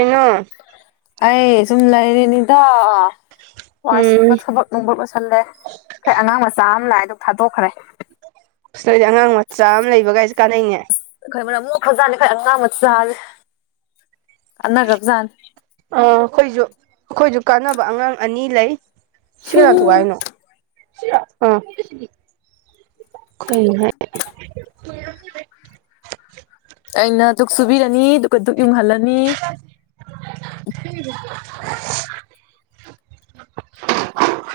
ꯎꯉ ꯑꯩ ꯁꯨꯝ ꯂꯩꯔꯦꯅꯤꯗ ꯋꯥ ꯁꯤꯠꯄ ꯎꯝ ꯊꯕꯛ ꯅꯨꯡꯕꯨꯠ ꯂꯁꯜꯂꯦ ꯑꯩꯣꯏ ꯑꯉꯥꯡ ꯃꯆꯥ ꯑꯃ ꯂꯥꯛꯑꯦꯗ ꯊꯥꯗꯣꯛꯈ꯭ꯔꯦ ꯅꯁꯦ ꯑꯉꯥꯡ ꯃꯆꯥ ꯑꯃ ꯂꯩꯕꯒꯥꯏꯁꯨ ꯀꯥꯟꯅꯩꯅꯦ ꯑꯩꯈꯣꯏ ꯃꯅ ꯑꯃꯨꯛ ꯈꯧꯖꯥꯠꯅꯤ ꯑꯩꯈꯣꯏ ꯑꯉꯥꯡ ꯃꯆꯥꯥꯅꯤ ꯑꯅꯥ ꯀꯞꯖꯥꯅꯤ ꯑꯥ ꯑꯩꯈꯣꯏꯁꯨ ꯑꯩꯈꯣꯏꯁꯨ ꯀꯥꯟꯅꯕ ꯑꯉꯥꯡ ꯑꯅꯤ ꯂꯩ ꯁꯤꯔꯥꯡꯗꯨꯏꯅꯣ ꯁꯤ ꯑꯅ ꯍ ꯑꯩꯅ ꯛ ꯁꯨꯕꯤꯔꯅꯤ ꯑꯗꯨ ꯌꯨꯝꯍꯜꯂꯟ ꯍꯝ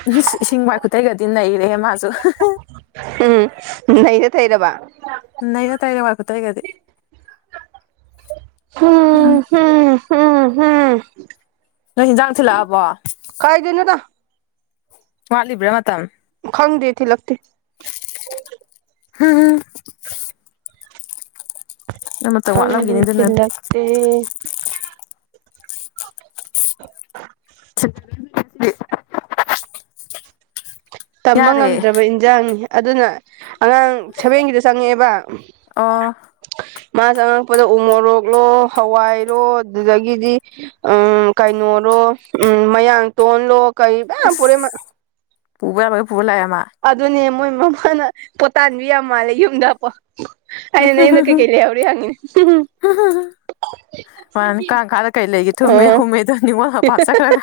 ꯎ ꯏꯁꯤꯡ ꯃꯥꯏ ꯈꯨꯨꯊꯩꯒꯗꯤ ꯅꯩꯔꯦ ꯃꯥꯁꯨ ꯎꯝ ꯍꯩꯅ ꯊꯩꯔꯕ ꯅꯩꯅ ꯇꯥꯏꯔ ꯃꯥꯀ ꯇꯩꯒꯗꯗꯤ ꯍꯝ ꯎꯝ ꯍꯝ ꯍꯝꯝ ꯅꯣꯏ ꯏꯟꯖꯥꯡ ꯊꯤꯜꯂꯛꯑꯕꯣ ꯈꯥꯏꯗꯅ ꯅ ꯋꯥꯠꯂꯤꯕ꯭ꯔꯥ ꯃꯇꯝ ꯈꯪꯗꯦ ꯊꯤ ꯂꯛꯇ ꯍꯥꯝ ꯅ ꯈꯪꯕꯤ ꯆꯜꯂꯛꯇꯦ ꯆ ꯇꯝꯕ ꯌꯥꯔꯦ ꯉꯝꯗ꯭ꯔꯕ ꯏꯟꯖꯥꯡꯅꯤ ꯑꯗꯨꯅ ꯑꯉꯥꯡ ꯁꯦꯚꯦꯟꯒꯤꯗ ꯆꯪꯉꯛꯑꯦꯕ ꯑꯥ ꯃꯥ ꯆꯉꯛꯄꯗ ꯎ ꯃꯣꯔꯣꯛꯂꯣ ꯍꯋꯥꯏꯔꯣ ꯑꯗꯨꯗꯒꯤꯗꯤ ꯎꯝ ꯀꯩꯅꯣꯔꯣ ꯎꯝ ꯃꯌꯥꯡ ꯇꯣꯜꯂꯣ ꯀꯩ ꯃꯌꯥꯝ ꯄꯣꯔꯛ ꯄꯨꯨꯕ ꯌꯥꯕ ꯄꯨꯔ ꯂꯥꯛꯌꯦ ꯃꯥ ꯑꯗꯨꯅꯦ ꯃꯣꯏ ꯃꯃꯥꯅ ꯄꯣꯇꯥꯟꯕꯤ ꯌꯥꯝ ꯃꯥꯜꯂꯦ ꯌꯨꯝꯗ ꯄꯣ ꯑꯩꯅ ꯅꯥꯌꯨꯝꯗ ꯀꯩ ꯀꯩ ꯂꯩꯍꯧꯔꯤ ꯍꯥꯡꯒꯦ ꯃꯥꯅꯤ ꯀ ꯀꯥꯗ ꯀꯔꯤ ꯂꯩꯒꯦ ꯊꯨꯝꯃꯦ ꯑꯣ ꯍꯨꯝꯃꯦ ꯑꯗꯨ ꯅꯤꯡꯉꯣꯜ ꯃꯄꯥꯝ ꯆꯠꯈ꯭ꯔꯒ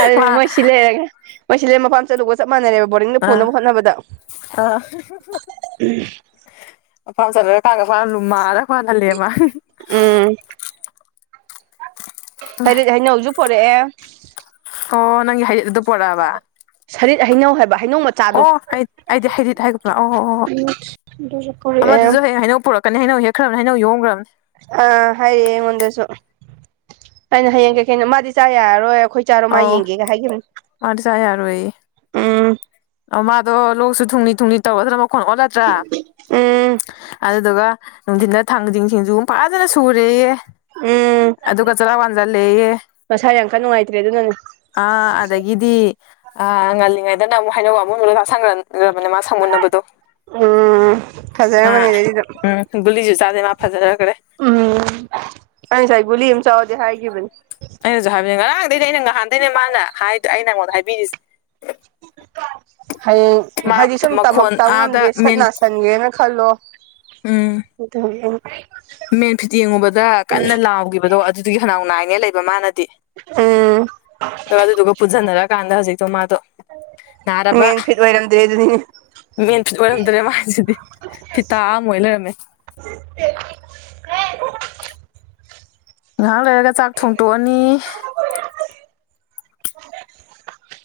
ꯑꯗꯨꯅ ꯃꯥ ꯃꯣꯏ ꯁꯤ ꯂꯩꯥꯏꯔꯒꯦ ꯃꯣꯏ ꯁꯤꯂꯦꯟ ꯃꯄꯥꯝ ꯆꯠꯂꯨꯕꯒ ꯆꯞ ꯃꯥꯟꯅꯔꯦꯕ ꯕꯣꯔꯗꯤꯡꯗ ꯑꯥ ꯕꯨꯅꯕ ꯍꯣꯠꯅꯕꯗ ꯑꯥ ꯃꯄꯥꯝ ꯆꯠꯂꯒ ꯀꯥꯒ ꯐꯂꯨ ꯃꯥꯂꯒ ꯐ ꯍꯜꯂꯦ ꯃꯥꯜꯂꯤ [inaudible] ꯎꯝ ꯍꯥꯌꯤꯠ ꯍꯩꯅꯥꯎꯁꯨ ꯄꯨꯔꯛꯑꯦ ꯑꯣ ꯅꯪ ꯍꯌꯤꯠꯗꯨ ꯄꯣꯔꯛꯑꯕ ꯁꯔꯤꯠ ꯍꯩꯅꯧ ꯍꯥꯏꯕ ꯍꯩꯅꯧ ꯃꯆꯥꯗꯣ ꯑꯣꯗꯤ ꯍꯥꯏꯗꯤ ꯍꯥꯏꯗꯤꯗꯤ ꯍꯥꯏꯒꯨꯝ ꯑꯣ ꯑꯗꯨꯁꯨ ꯄꯨꯔꯛꯑꯦ ꯑꯃꯗꯨꯁꯨ ꯍꯌꯦꯡ ꯍꯥꯏꯩꯅꯧ ꯄꯨꯔꯛ ꯀꯅꯤ ꯍꯥꯏꯩꯅꯧ ꯍꯦꯛꯈ꯭ꯔꯕꯅ ꯍꯥꯏꯅꯧ ꯌꯣꯡꯈ꯭ꯔꯕꯅꯤ ꯑꯥ ꯍꯥꯏꯔꯛꯑꯦ ꯑꯩꯉꯣꯟꯗꯁꯨ ꯑꯩꯅ ꯍꯌꯦꯡ ꯀꯩꯀꯩꯅꯣ ꯃꯥꯗꯤ ꯆꯥ ꯌꯥꯔꯔꯣꯏ ꯑꯩꯈꯣꯏ ꯆꯥꯔꯣ ꯃꯥ ꯌꯦꯡꯒꯦꯒ ꯍꯥꯏꯈꯤꯕꯦꯅꯦ ꯑꯥꯖ ꯌꯥꯔ ꯑꯣꯏ ꯑ ꯃꯥꯗꯣ ꯂꯣꯛꯁꯨ ꯊꯨꯡꯅꯤ ꯊꯨꯡꯅꯤ ꯇꯧꯒꯗ꯭ꯔꯥ ꯃꯈꯣꯟ ꯑꯣꯜꯂꯗ꯭ꯔꯥ ꯎꯝ ꯑꯗꯨꯗꯨꯒ ꯅꯨꯡꯊꯤꯟꯗ ꯊꯥꯡꯖꯤꯡ ꯁꯤꯡꯖꯒ ꯐꯖꯅ ꯁꯨꯔꯦꯌꯦ ꯎꯝ ꯑꯗꯨꯒ ꯆꯔ ꯋꯥꯖꯂꯌꯦꯦ ꯃꯁꯥ ꯌꯥꯝ ꯀꯟꯅ ꯅꯨꯡꯉꯥꯏꯇ꯭ꯔꯦ ꯑꯗꯨꯅꯅꯦ ꯑ ꯑꯗꯒꯤꯗꯤ ꯑ ꯉꯜꯂꯤꯉꯩꯗꯅ ꯑꯃꯨꯛ ꯍꯩꯅꯥꯎ ꯑꯃꯨꯟꯕꯗꯣ ꯆꯥꯁꯤꯟꯒꯔꯕꯅꯤꯅ ꯑꯃꯥ ꯁꯪꯃꯨꯟꯅꯕꯗꯣ ꯎꯝ ꯃꯥ ꯐꯖꯔꯝꯃꯅꯤ ꯑꯗꯩꯗꯤ ꯑꯗꯨꯝ ꯒꯨꯂꯥꯁꯨ ꯆꯥꯗꯦ ꯃꯥ ꯐꯖꯅꯔꯦ ꯎꯝ ꯑꯩ ꯉꯁꯥꯏ ꯒꯨꯂꯤ ꯑꯃ ꯆꯥꯎꯗꯦ ꯍꯥꯏꯈꯤꯕꯅꯦ ꯑꯩꯅꯁꯨ ꯍꯥꯏꯕꯅꯦ ꯉꯔꯥꯡꯗꯩꯅꯦ ꯑꯩꯅ ꯅꯍꯥꯟꯗꯩꯅꯦ ꯃꯥꯅ ꯍꯥꯏꯗꯣ ꯑꯩ ꯅꯪꯉꯣꯟꯗ ꯍꯥꯏꯕꯤꯔꯤꯁꯦ ꯎ [inaudible] ꯍꯌꯦꯡ ꯃꯥ ꯍꯥꯏꯗꯤ ꯁꯨꯝ ꯇꯃꯛ ꯃꯈꯣꯟ ꯇꯝ ꯉꯝꯗꯦ ꯑꯥꯗ ꯁꯠ ꯃꯦꯟ ꯅꯥꯁꯟꯒꯔꯦꯅ ꯈꯜꯂꯣ ꯎꯝ ꯑ [inaudible] ꯃꯦꯟ ꯐꯤꯠ ꯌꯦꯡꯉꯨꯕꯗ ꯀꯟꯅ ꯂꯥꯎꯈꯤꯕꯗꯣ ꯑꯗꯨꯒꯤ ꯈꯅꯥꯎ ꯅꯥꯏꯅꯦ ꯂꯩꯕ ꯃꯥꯅꯗꯤ ꯎꯝ ꯑꯗꯨꯒ ꯑꯗꯨꯗꯨꯒ ꯄꯨꯟꯁꯤꯟꯅꯔꯛꯀꯥꯟꯗ ꯍꯧꯖꯤꯛꯇꯣ ꯃꯥꯗꯣ ꯅꯥꯔꯕ ꯂꯩꯗꯅꯤ [inaudible] ꯃꯦꯟ ꯐꯤꯠ ꯑꯣꯏꯔꯝꯗ꯭ꯔꯦ ꯃꯥꯁꯤꯗꯤ ꯐꯤꯇꯥ ꯑꯃ ꯑꯣꯏꯅ ꯂꯩꯔꯝꯃꯦ ꯉꯥꯏꯍꯥꯛ ꯂꯩꯔꯒ ꯆꯥꯛ ꯊꯣꯡꯇꯣꯛꯑꯅꯤ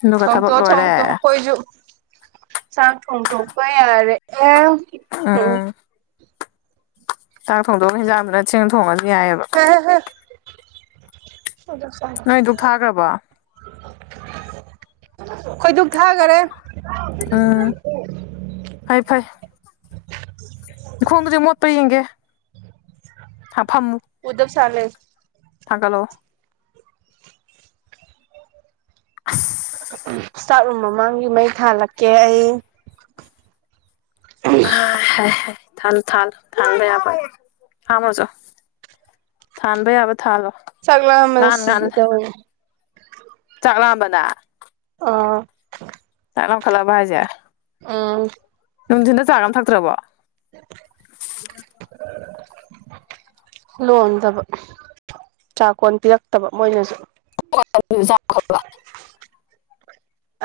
ꯑꯗꯨꯒ ꯊꯕꯛ ꯊꯣꯛꯗꯣꯛꯑꯣ ꯂꯣꯏꯔꯦ ꯊꯣꯡꯗꯣꯛꯑꯣ ꯈꯣꯏꯁꯨ ꯆꯥꯛ ꯊꯣꯡꯗꯣꯛꯄ ꯌꯥꯔꯛꯌꯦ ꯎꯝ ꯆꯥꯛ ꯊꯣꯡꯗꯣꯡꯑꯒ ꯍꯟꯖꯥꯡ ꯗꯨꯅ ꯊꯣꯡꯅ ꯊꯣꯡꯉꯁꯨ ꯌꯥꯏꯑꯦꯕ ꯍ [inaudible] ꯅꯣꯏ ꯘꯨꯛ ꯊꯥꯈ꯭ꯔꯕꯣ ꯈꯣꯏ ꯗꯨꯛ ꯊꯥꯈꯔꯦ ꯎꯝ ꯐꯩ ꯐꯩ ꯅꯈꯣꯡꯗꯨꯗꯤ ꯃꯣꯠꯄꯔꯥ ꯌꯦꯡꯒꯦ ꯍꯥ ꯐꯝꯃꯨ ꯎꯗꯞ ꯆꯂꯦꯁ [inaudible] ꯊꯥꯒꯠꯂꯛꯑꯣ ꯑꯁ ꯏꯁꯇꯥꯞꯔꯨꯝ ꯃꯃꯥꯡꯒꯤ ꯃꯩ ꯊꯥꯜꯂꯛꯀꯦ ꯑꯩ ꯊꯜꯂꯨ ꯊꯜꯂꯨ ꯊꯥꯟꯕ ꯌꯥꯕꯥ ꯊꯥꯟꯕ ꯌꯥꯕ ꯊꯥꯜꯂꯣ ꯆꯛ ꯂꯥꯝꯕꯅ ꯉꯥꯟ ꯁꯤꯒꯦ ꯉꯥꯟꯂꯦ ꯇꯧꯋꯤ ꯆꯥꯛ ꯂꯥꯝꯕꯅ ꯑꯥ ꯆꯥꯛ ꯂꯝꯈꯠꯂꯥꯛꯑꯕ ꯍꯥꯏꯖꯦ ꯑꯝ ꯅꯨꯡꯊꯤꯟꯗ ꯆꯥ ꯒ ꯑꯝ ꯊꯛꯇ꯭ꯔꯕꯣ ꯂꯣꯟꯗꯕ ꯆꯥꯛꯀꯣꯟ ꯄꯤꯔꯛꯇꯕ ꯃꯣꯏꯅꯁꯨ [unintelligible]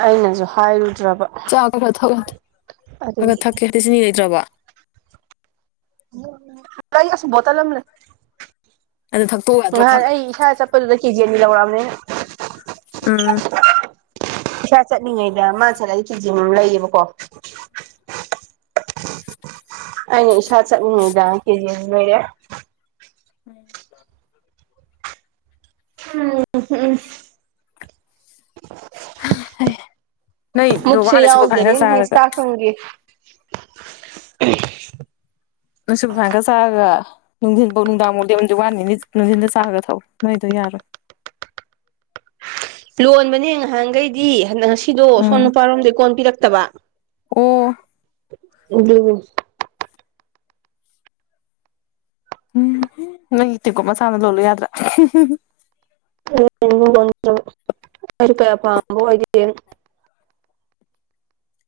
ꯑꯩꯅꯁꯨ ꯍꯥꯏꯔꯨꯗ꯭ꯔꯕ ꯆꯥꯛ ꯈ ꯈꯔ ꯊꯛꯦ ꯈ ꯑꯗꯨ ꯈꯔ ꯊꯛꯀꯦ ꯍꯥꯏꯗꯤ ꯆꯤꯅꯤ ꯂꯩꯇ꯭ꯔꯕ ꯑꯁꯨ ꯕꯣꯇꯜ ꯑꯃꯅꯦ ꯑꯗꯨ ꯊꯛꯇꯣꯛꯎ ꯌꯥꯗ꯭ꯔꯣ ꯉꯍꯥꯟ ꯈꯒ ꯑꯩ ꯏꯁꯥ ꯆꯄ ꯐꯂꯗ ꯀꯖꯤꯅꯤ ꯂꯧꯔ ꯑꯃꯅꯤꯅꯦ ꯑꯥ ꯄꯩꯁꯥ ꯆꯠꯂꯤꯉꯩꯗ ꯃꯥ ꯆꯠꯂꯗꯤ ꯐꯤꯖꯤ ꯑꯃ ꯂꯩꯌꯦꯕꯀꯣ ꯑꯩꯅꯥ ꯏꯁꯥ ꯆꯠꯂꯤꯉꯩꯗ ꯀꯦꯖꯤ ꯑꯅꯤ ꯂꯩꯔꯛꯌꯦ ꯎꯝ ꯍꯨꯝ ꯍꯨꯝ ꯅꯣꯏꯗꯣ ꯋꯥꯅ ꯁꯨꯕꯔ ꯐꯥꯢꯟ ꯈꯔ ꯆꯥꯔꯒ ꯍꯦ [inaudible] ꯁꯨꯨꯕꯔ ꯐꯥꯢꯜ ꯈꯔ ꯆꯥꯔꯒ ꯅꯨꯡꯊꯤꯟꯐꯧ ꯅꯨꯡꯗꯥꯡ ꯐꯥꯎꯗꯤ ꯂꯦꯟꯕ ꯋꯥꯅꯤ ꯅꯨꯡꯊꯤꯟꯗ ꯆꯥ ꯈꯔ ꯊꯥꯛꯎꯨ ꯅꯣꯢꯗꯣ ꯌꯥꯔꯣꯏ ꯂꯣꯟꯕꯅꯦ ꯉꯍꯥꯟꯈꯩꯗꯤ ꯉꯁꯤꯗꯣ ꯁꯣꯝ ꯎꯝ ꯅꯨꯄꯥꯔꯣꯝꯗꯩ ꯀꯣꯟ ꯄꯤꯔꯛꯇꯕ ꯑꯣ ꯎ ꯎꯝ ꯅꯣꯏ ꯏꯇꯦꯀꯣꯃ ꯁꯥꯟꯅ ꯂꯣꯜꯂꯨ ꯌꯥꯗ꯭ꯔꯥ [unintelligible] ꯑꯩ ꯀꯌꯥ ꯄꯥꯝꯕ ꯑꯣꯏꯗꯦ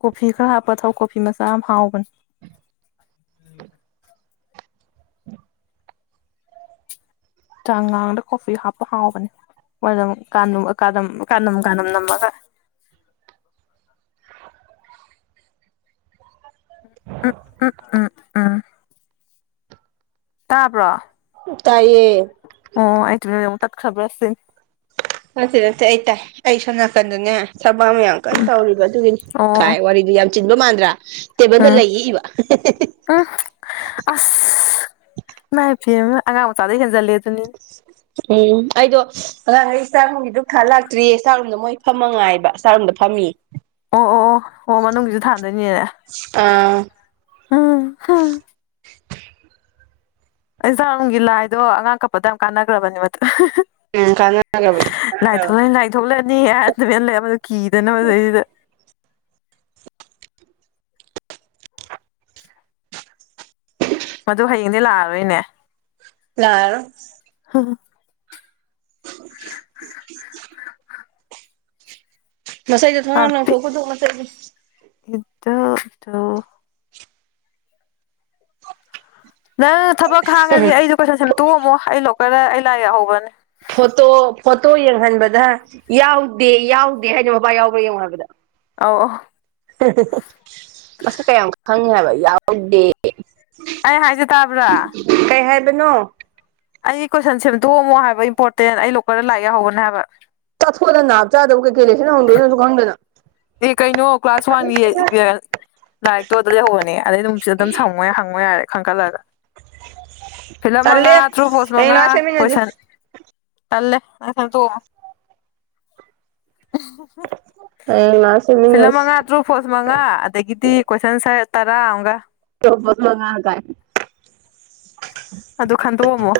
ꯀꯣꯐꯤ ꯈꯔ ꯍꯥꯞꯄ ꯊꯥꯎ ꯀꯣꯐꯤ ꯃꯆꯥ ꯑꯃ ꯍꯥꯎꯕꯅꯦ ꯆꯥꯡ ꯉꯥꯡꯗ ꯀꯣꯐꯤ ꯍꯥꯞꯄ ꯍꯥꯎꯕꯅꯦ ꯃ ꯀꯥꯅꯝ ꯀꯥꯅꯝ ꯅꯝꯃꯒ ꯎꯝ ꯎꯝ ꯎꯝ ꯇꯥꯕ꯭ꯔꯣ ꯇꯥꯏꯌꯦ ꯑꯣ ꯑꯩꯇ ꯇ ꯈꯕ ꯑꯁ ꯅꯁꯤ ꯅꯁꯤꯦ ꯑꯩ ꯇꯥꯏ ꯑꯩ ꯁꯣꯝ ꯅꯥꯀꯟꯗꯨꯅꯦ ꯁꯕꯥꯝ ꯃꯌꯥꯝ ꯀꯩꯅꯣ ꯎꯝ ꯇꯧꯔꯤꯕ ꯑꯗꯨꯒꯤꯅꯤ ꯑꯣ ꯈꯥꯏ ꯋꯥꯔꯤꯗꯨ ꯌꯥꯝ ꯆꯤꯟꯕ ꯃꯥꯟꯗ꯭ꯔꯥ ꯇꯦꯕꯜꯗ ꯎꯝ ꯂꯩ ꯏꯏꯕ ꯎꯝ ꯑꯁ ꯏꯃꯥꯏꯐ ꯑꯉꯥꯡ ꯃꯆꯥꯗꯩ ꯍꯦꯟꯖꯜꯂꯦ ꯑꯗꯨꯅꯤꯅꯦ ꯎꯝ ꯑꯩꯗꯣ ꯑꯉꯥꯡꯈꯩ ꯆꯥꯛꯔꯨꯝꯒꯤꯗꯨ ꯈꯥ ꯂꯥꯛꯇ꯭ꯔꯤꯌꯦ ꯆꯥꯔꯨꯝꯝꯗ ꯃꯣꯏ ꯐꯝꯃꯉꯥꯏꯕ ꯆꯔꯣꯨꯝꯗ ꯐꯝꯑ ꯑꯣ ꯑꯣ ꯑꯣ ꯑꯣ ꯃꯅꯨꯡꯒꯤꯁꯨ ꯊꯥꯟꯗꯣꯏꯅꯦꯅꯦ ꯑꯥ ꯍꯝ ꯑꯩꯁꯔꯅꯨꯡꯒꯤ ꯂꯥꯏꯗꯣ ꯑꯉꯥꯡ ꯀꯛꯄꯗ ꯌꯥꯝ ꯀꯥꯟꯅꯈ꯭ꯔꯕꯅꯦ ꯎꯝ ꯀꯥꯟꯅꯒ꯭ꯔꯕ ꯂꯥꯛꯑꯔꯣꯏ ꯂꯥꯏꯊꯣꯛꯂꯅꯤ ꯂꯥꯏꯊꯣꯛꯂꯅꯤ ꯍꯥꯏꯔ ꯅꯨꯃꯅ ꯂꯩꯕꯗ ꯀꯤꯗꯅꯕꯗꯩꯁꯤꯗ ꯃꯗꯨ ꯍꯌꯦꯡꯗꯤ ꯂꯥꯛꯑꯔꯣꯏꯅꯦ ꯌꯥꯔ ꯍꯝ ꯃꯩꯗꯣ ꯊꯣꯡꯅꯥ ꯂꯪꯊꯣꯛ ꯄꯨꯊꯣꯛꯅ ꯆꯅꯤ ꯏꯗꯗ ꯅꯪ ꯊꯕꯛ ꯍꯥꯡꯉꯗꯤ ꯑꯩꯗꯣ ꯀꯣꯏꯁꯟ ꯁꯦꯝ ꯇꯣꯛꯑꯝꯃꯣ ꯑꯩ ꯂꯣꯛꯀꯔꯗ ꯑꯩ ꯂꯥꯏ ꯌꯦꯛꯍꯧꯕꯅꯦ ꯐꯣꯇꯣ ꯐꯣꯇꯣ ꯌꯦꯡꯍꯟꯕꯗ ꯌꯥꯎꯗꯦ ꯌꯥꯎꯗꯦ ꯍꯥꯏꯅ ꯃꯕꯥ ꯌꯥꯎꯕ꯭ꯔꯥ ꯌꯦꯡꯉꯨ ꯍꯥꯏꯕꯗ ꯑꯥꯎ ꯑ ꯃꯁꯤ ꯀꯌꯥꯝ ꯈꯪꯉꯦ ꯍꯥꯏꯕ ꯌꯥꯎ ꯗꯦ ꯑꯩ ꯍꯥꯏꯁꯦ ꯇꯥꯕ꯭ꯔꯥ ꯀꯩ ꯍꯥꯏꯕꯅꯣ ꯑꯩꯒꯤ ꯀꯣꯏꯁꯟ ꯁꯦꯝꯗꯣꯛꯑꯝꯃꯣ ꯍꯥꯏꯕ ꯏꯝꯄꯣꯔꯇꯦꯟ ꯑꯩ ꯂꯣꯛ ꯀꯔꯗ ꯂꯥꯛ ꯌꯥꯎꯍꯧꯕꯅꯦ ꯍꯥꯏꯕ ꯆꯥꯊꯣꯛꯗ ꯅꯥꯞ ꯆꯥꯗꯕ ꯀꯩ ꯀꯩ ꯂꯩꯦꯅ ꯅꯪꯗꯣꯏꯅꯁꯨ ꯈꯪꯗꯅ ꯑꯦ ꯀꯥꯏꯅꯣ ꯀ ꯀ꯭ꯂꯥꯁ ꯋꯥꯟ ꯂꯥꯏꯔꯤꯛꯇꯣ ꯑꯗꯨ ꯂꯩꯍꯧꯕꯅꯦ ꯑꯗꯩ ꯅꯨꯅꯨꯡꯠꯁꯤꯗ ꯑꯗꯨꯝ ꯁꯪꯉꯣꯏ ꯌꯥ ꯍꯪꯉꯣꯏ ꯌꯥꯔꯦ ꯈꯟꯒꯠꯂꯒ ꯐꯤꯂꯝ ꯃꯪꯉꯥ ꯇꯜꯂꯦ ꯇ꯭ꯔꯨꯐꫭꯜꯁ ꯍꯌꯦꯡ ꯃꯪꯉꯥ ꯂꯥꯛꯑ ꯁꯦꯝꯃꯤꯟꯅꯁꯦ ꯀꯣꯏꯁꯟ ꯇꯜꯂꯦ ꯅꯪ ꯁꯦꯝꯇꫭꯛ ꯑꯝꯃꫭ ꯍꯌꯦꯡ ꯂꯥꯁ ꯐꯤꯂꯞ ꯃꯪꯉꯥ ꯇ꯭ꯔꯨ ꯐꯣꯜꯁ ꯃꯪꯉꯥ ꯑꯗꯒꯤꯗꯤ ꯀꯣꯏꯁꯟ ꯑꯟ ꯁꯔ ꯇꯔꯥ ꯑꯃꯒ ꯇ ꯂꯉꯅ ꯀꯥꯏ [unintelligible] ꯑꯗꯨ ꯈꯟꯗꯣꯛꯑꯝꯃꯣ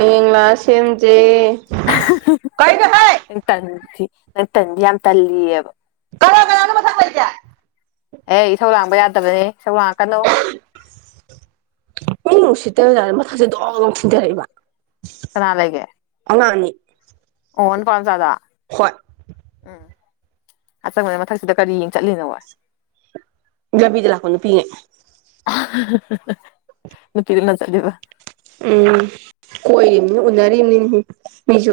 ꯑꯌꯦꯡ ꯂꯥꯛꯑ ꯁꯦꯝꯖꯦ ꯀꯩꯅꯣꯍꯦ ꯑꯗꯨ ꯇꯟꯗꯤ ꯈꯔ ꯇꯟꯗꯤ ꯌꯥꯝ ꯇꯜꯂꯤꯌꯦꯕ ꯀꯅꯥ ꯀꯅꯥꯅꫭ ꯃꯊꯛ ꯂꯩꯖꯦ ꯑꯦ ꯏꯊꯧꯧ ꯂꯥꯡꯕ ꯌꯥꯗꯕꯅꯦ ꯏꯧ ꯂꯥꯡꯉꯛꯀꯅꯨ ꯄꯨꯡ ꯅꯨꯡꯁꯤꯠꯇꯔꯖꯥꯔꯦ ꯃꯊꯛꯥꯁꯦ ꯗꯣꯡ ꯂꯣꯛ ꯊꯤꯟꯊꯔꯛꯏꯕ ꯀꯅꯥ ꯂꯩꯒꯦ ꯑꯉꯥꯡꯅꯤ ꯑꯣꯅ ꯄ ꯆꯗ ꯍꯣꯏ ꯎꯝ ꯑꯆꯪꯕꯅ ꯃꯊꯛꯁꯤꯗ ꯀꯔꯤ ꯌꯦꯡ ꯆꯠꯂꯤꯅꯣ ꯍꯣꯏ ꯒꯕꯤꯗ ꯂꯥꯛꯄ ꯅꯨꯄꯤꯅꯦ ꯅ ꯀꯤꯔꯤꯅ ꯆꯗꯕ ꯎꯝ ꯀꯣꯏꯝꯅꯤ ꯎꯅꯔꯤꯕꯝꯅꯤꯅꯦ ꯃꯤꯁꯨ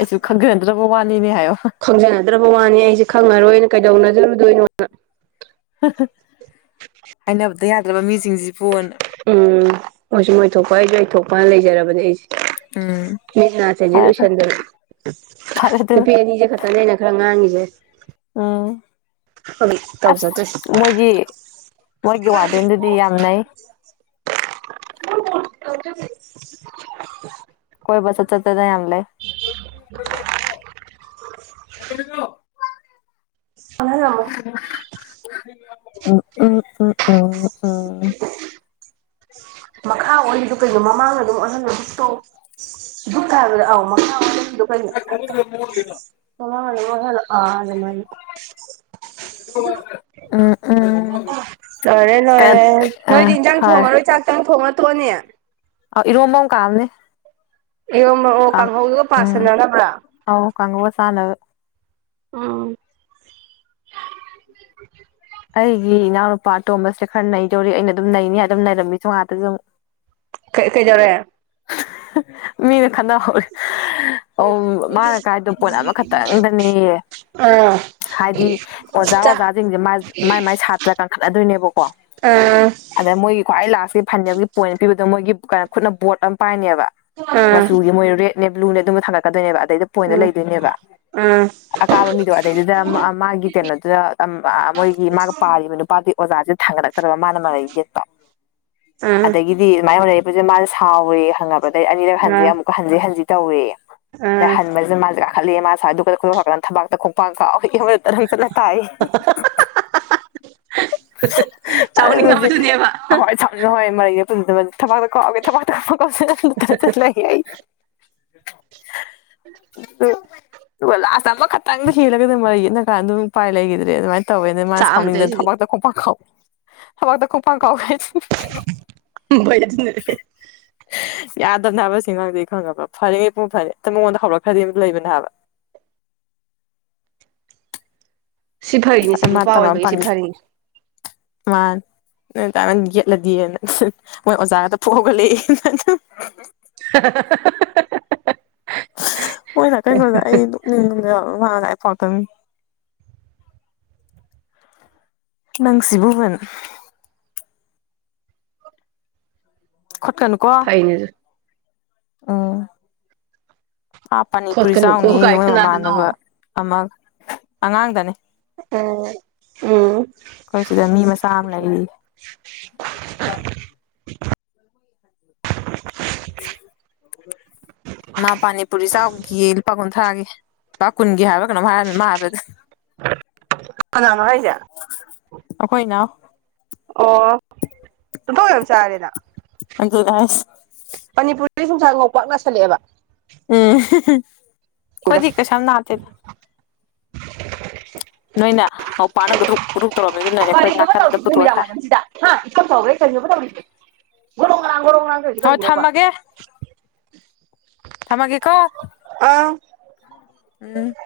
ꯑꯩꯁꯨ ꯈꯪꯖꯗ꯭ꯔꯕ ꯋꯥꯅꯤꯅꯦ ꯍꯥꯏꯌꯣ ꯈꯪꯖꯅꯗ꯭ꯔꯕ ꯋꯥꯅꯤ ꯑꯩꯖꯨ ꯈꯪꯉꯔꯣꯏꯅ ꯀꯩꯗꯧꯅꯖꯔꯨꯗꯣꯏꯅꯣꯅ ꯍꯥꯏꯅꯕꯗ ꯌꯥꯗ꯭ꯔꯕ ꯃꯤꯁꯤꯡꯁꯤ ꯐꯣꯟ ꯎꯝ ꯃꫭꯏꯁꯨ ꯃꫭꯏꯊꯣꯛꯄ ꯑꯩꯖꯨ ꯑꯩꯊꯣꯛꯄꯅ ꯂꯩꯖꯔꯕꯅꯦ ꯑꯩꯁꯦ ꯎꯝ ꯃꯤꯠꯅ ꯆꯦꯖꯦꯠ ꯐꯔꯦ ꯎꯏꯁꯟꯗꯅ ꯐꯔꯦ ꯑꯗꯨꯅ ꯅꯨꯄꯤ ꯑꯅꯤꯖꯦ ꯈꯇꯅꯦ ꯑꯩꯅ ꯈꯔ ꯉꯥꯡꯉꯤꯖꯦ ꯎꯝ ꯑꯁ ꯇꯧꯖꯗ꯭ꯔꯤ ꯃꯣꯏꯒꯤ ꯃꯣꯏꯒꯤ ꯋꯥꯔꯗꯦꯟꯗꯨꯗꯤ ꯌꯥꯝꯅꯩ [unintelligible] ꯀꯣꯏꯕ ꯆꯠ ꯆꯠꯇꯅ ꯌꯥꯝ ꯂꯩ ꯀ ꯀꯩꯗꯧꯔꯤꯅꫭ ꯑꯣꯟꯍꯜꯂꯝ ꯎꯝ ꯎꯝ ꯎꯝ ꯎꯝꯎꯝ ꯃꯈꯥ ꯑꯣꯜꯂꯤꯗꯨ ꯀꯩꯅꯣ ꯃꯃꯥꯡ ꯑꯗꯨꯝ ꯑꫭꯜꯍꯜꯂꯨ ꯇꯣꯛ ꯊꯨꯞ ꯀꯥꯏꯕꯗ ꯑꯧ ꯃꯈꯥꯗ ꯀꯩꯅꫭ ꯃꯃꯥꯡ ꯑꯗꯨꯝ ꯑꫭꯜꯍꯜꯂꫭ ꯑ ꯑꯗꯨꯃꯥꯏꯅ ꯎꯝ ꯎꯝ ꯂꯣꯏꯔꯦ ꯀꯩꯅꯣ ꯂꯣꯏꯔꯦ ꯑ ꯅꯣꯏꯗꯤ ꯏꯟꯖꯥꯡ ꯐꯔꯦ ꯊꯣꯡꯉꯔꯣꯏ ꯆꯥꯛꯇꯪ ꯊꯣꯡꯉ ꯇꫭꯛꯑꯅꯤ ꯑ ꯏꯔꯝꯕꯃ ꯀꯥꯝꯅꯤ ꯏꯔꫭꯝꯚ ꯑꫭ ꯀꯥꯡ ꯀꯥꯡꯍꯧꯗꯨꯒ ꯎꯝ ꯄꯁꯟꯅꯅꯕ꯭ꯔꯥ ꯑꯧ ꯀꯥꯡꯉꯧꯒ ꯆꯥꯅꯕ ꯎꯝ [inaudible] ꯑꯩꯒꯤ ꯏꯅꯥꯎꯅꯨꯄꯥ ꯑꯇꯣꯝꯕꯁꯦ ꯈꯔ ꯅꯩꯗꯧꯔꯤ ꯑꯩꯅ ꯑꯗꯨꯝ ꯅꯩꯅꯤ ꯑꯗꯨꯝ ꯅꯩꯔꯝꯃꯤꯁꯨ ꯑꯗꯥꯗꯨꯝ ꯀꯩ ꯀꯩꯗꯧꯔꯦ ꯃꯤꯗ ꯈꯠꯅ ꯍꯧ ꯑꯧ ꯃꯥꯅ ꯇꯥꯏꯗꯣ ꯄꯣꯟ ꯑꯃꯈꯛꯇꯪꯗꯅꯦꯌꯦ ꯑꯥ ꯍꯥꯏꯗꯤ ꯑꯣꯖꯥ ꯑꯣꯖꯥꯖꯤꯡꯖꯦ ꯃꯥ ꯃꯥꯏ ꯃꯥꯏ ꯁꯥꯇ꯭ꯔ ꯀꯟꯈꯠꯅꯗꯣꯏꯅꯦꯕꯀꯣ ꯑꯥ ꯑꯗ ꯃꯣꯏꯒꯤ ꯈ꯭ꯋꯥꯏ ꯂꯥꯁꯀꯤ ꯐꯟꯗꯦꯜꯒꯤ ꯄꯣꯏꯟ ꯄꯤꯕꯗꯣ ꯃꯣꯏꯒꯤ ꯀꯩꯅꯣ ꯈꯨꯠꯅ ꯕꯣꯠ ꯑꯃ ꯄꯥꯏꯅꯦꯕ ꯑꯥ ꯑꯥ ꯃꯆꯨꯖꯤ ꯃꯣꯏ ꯔꯦꯠꯅꯦ ꯕ꯭ꯂꯨꯅꯦ ꯑꯗꯨꯝꯕ ꯊꯥꯡꯒꯠꯀꯗꯣꯏꯅꯦꯕ ꯑꯗꯩꯗ ꯄꯣꯏꯟꯗꫭ ꯂꯩꯗꯣꯏꯅꯦꯕ ꯑꯥ ꯑꯀꯥꯕ ꯃꯤꯗꯣ ꯑꯗꯩꯗꯨꯗ ꯃꯥꯒꯤ ꯀꯩꯅꯣꯗꯨꯗ ꯑꯝ ꯑꯥ ꯃꯣꯏ ꯃꯥꯒ ꯄꯥꯔꯤꯕ ꯅꯨꯄꯥꯗꯨ ꯑꯣꯖꯥꯥꯖꯤ ꯊꯥꯡꯒꯠꯂꯛꯇ꯭ꯔꯕ ꯃꯥꯅ ꯃꯔꯩ ꯌꯦꯠꯄ ꯑꯥ ꯑꯗꯒꯤ ꯗꯤ ꯑꯗꯨꯃꯥꯏꯅꯔꯛꯄꯁꯦ ꯃꯥꯅ ꯁꯥꯎꯋꯦꯌꯦ ꯈꯪꯉꯕ ꯑꯗꯩ ꯑꯅꯤꯔꯛ ꯍꯟꯖꯦ ꯑꯥ ꯑꯃꯨꯛꯀ ꯍꯟꯖꯤ ꯍꯟꯖꯤ ꯇꯧꯋꯦꯌꯦ ꯑꯗꯩ ꯑꯥ ꯍꯟꯕꯁꯤꯅ ꯃꯥꯁꯦ ꯀꯥꯈꯠꯂꯦ ꯃꯥꯁꯦ ꯑꯗꯨꯒꯗꯗꯅ ꯊꯕꯥꯛꯇ ꯈꯣꯡꯄꯥꯡ ꯑꯗꯩ ꯆꯠꯂ ꯇꯥꯏ ꯑꯗꯨ ꯍꯧꯖꯤ ꯆꯥꯎꯅꯤꯡꯉꯕꯗꯨꯅꯦꯕ ꯍꯣꯏ ꯅ ꯍꯣꯏ ꯃꯩꯗ ꯄꯨ ꯊꯕꯛꯇ ꯀꯥꯎꯑꯒꯦ ꯊꯠꯂꯦ ꯑꯩ [unintelligible] ꯑꯗꯨ ꯂꯥꯁꯇ ꯑꯃꯈꯛꯇꯪꯗ ꯍꯦꯜꯂꯒ ꯑꯗꯨꯝ ꯃꯔꯩ ꯌꯦꯠꯅ ꯀꯥꯟꯗ ꯑꯗꯨꯝ ꯎꯄꯥꯏ ꯂꯩꯈꯤꯗ꯭ꯔꯦ ꯑꯗꯨꯃꯥꯏꯅ ꯇꯧꯋꯦ ꯃꯥꯅ ꯁꯥꯎꯅꯤꯡꯗꯅ ꯆꯥꯛꯑꯝꯗꯣꯏꯁꯤꯗꯤ ꯊꯕꯥꯛꯇ ꯀꯣꯡꯄꯥꯡ ꯈꯥꯎ ꯊꯃꯛꯗ ꯈꯣꯡꯄꯥꯡ ꯈꯥꯎ ꯕꯣꯏ [unintelligible] ꯌꯥꯗꯕꯅ ꯍꯥꯏꯕ ꯑꯥꯁꯤ ꯑꯉꯥꯡꯁꯦ ꯈꯪꯉꯕ ꯐꯔꯦꯉꯩ ꯄꯨꯡꯐ ꯐꯔꯦ ꯃꯉꯣꯟꯗ ꯍꯧꯔꯛꯈ꯭ꯔꯗꯤ ꯑꯗꯨꯝ ꯂꯩꯕꯅꯦ ꯍꯥꯏꯕ ꯁꯤ ꯐꯔꯤꯅꯤ ꯁꯤ ꯅꯨꯄꯥ ꯑꯣꯏꯕꯒꯤ ꯁꯤ ꯐꯔꯤꯅꯤ ꯃꯥꯅꯤ ꯅꯣꯏ ꯑꯗꯥꯟꯅ ꯌꯦꯠꯂꯗꯤꯅ ꯃꯣꯏ ꯑꯣꯖꯥꯒꯗꫭ ꯐꯨꯛ ꯍꯧꯒꯠ ꯂꯛꯑꯦ [unintelligible] [unintelligible] ꯅꯪꯁꯤꯕꯨ ꯈꯠꯀꯅꯨ ꯀꯣ ꯐꯩꯅꯦ ꯑꯗꯨ ꯎ ꯄꯅꯤꯄꯨꯔꯤ ꯈꯣꯠꯀꯅꯨꯀꯣ ꯆꯥꯎꯅꯤ ꯀꯥꯏ ꯃꯣꯏ ꯃꯃꯥꯟꯅꯕ ꯀꯅꯥꯗꯅꯣ ꯑꯃꯒ ꯑꯉꯥꯡꯗꯅꯦ ꯎꯝ ꯎꯝ ꯑꯩꯈꯣꯏ ꯁꯤꯗ ꯃꯤ ꯃꯁꯥ ꯑꯃ ꯂꯩꯔꯤ [unintelligible] [unintelligible] ꯃꯥ ꯄꯥꯅꯤꯄꯨꯔꯤ ꯆꯥꯎꯒꯤ ꯂꯨꯄꯥ ꯀꯨꯟꯊ꯭ꯔꯥꯒꯤ ꯂꯨꯄꯥ ꯀꯨꯟꯒꯤ ꯍꯥꯏꯕ ꯀꯩꯅꯣꯝ ꯍꯥꯏꯔꯝꯃꯦ ꯃꯥ ꯍꯥꯏꯕꯗ ꯀꯅꯅꯣ ꯍꯥꯏꯁꯦ ꯑꯈꯣꯏ ꯏꯅꯥꯎ ꯑꯣ ꯏꯟꯊꯣꯛ ꯌꯥꯝ ꯆꯥꯔꯦꯗ ꯑꯗꯨꯅꯦ ꯍꯥꯏꯁꯦ ꯃꯅꯤꯄꯨꯔꯗꯩ ꯁꯨꯝꯁꯥ ꯉꯧ ꯄꯥꯛ ꯉꯁꯤꯜꯂꯛꯑꯦꯕ ꯎꯝ ꯈꯣꯏꯗꯤ ꯀꯁꯝ ꯅꯗꯦꯗ ꯅꯣꯏꯅ ꯅꯥꯎꯄꯥꯅꯥ ꯈꯥꯗꯨ꯭ꯔ ꯄꯨꯔꯨꯞ ꯇꯧꯔꯝꯃꯦ ꯑꯗꯨꯅꯅꯦ ꯀꯔꯤꯅꯣꯕ ꯇꯧꯔꯤꯁꯦ ꯅꯨꯃꯤꯠꯗꯥꯡ ꯋꯥꯏꯔꯝꯁꯤꯗꯥ ꯍꯥ ꯏꯆꯥꯎ ꯆꯥꯑꯣꯒꯩ ꯒꯣꯔꯣꯡ ꯒꯔꯥꯡ ꯒꯣꯔꯣꯡ ꯒꯔꯥꯡ ꯇꯧꯔꯤꯁꯦ ꯍꯣꯏ ꯀꯔꯤꯒꯤꯅꯣꯕ ꯊꯝꯃꯒꯦ ꯊꯝꯃꯥꯒꯦꯀꯣ ꯑꯥ ꯎꯝ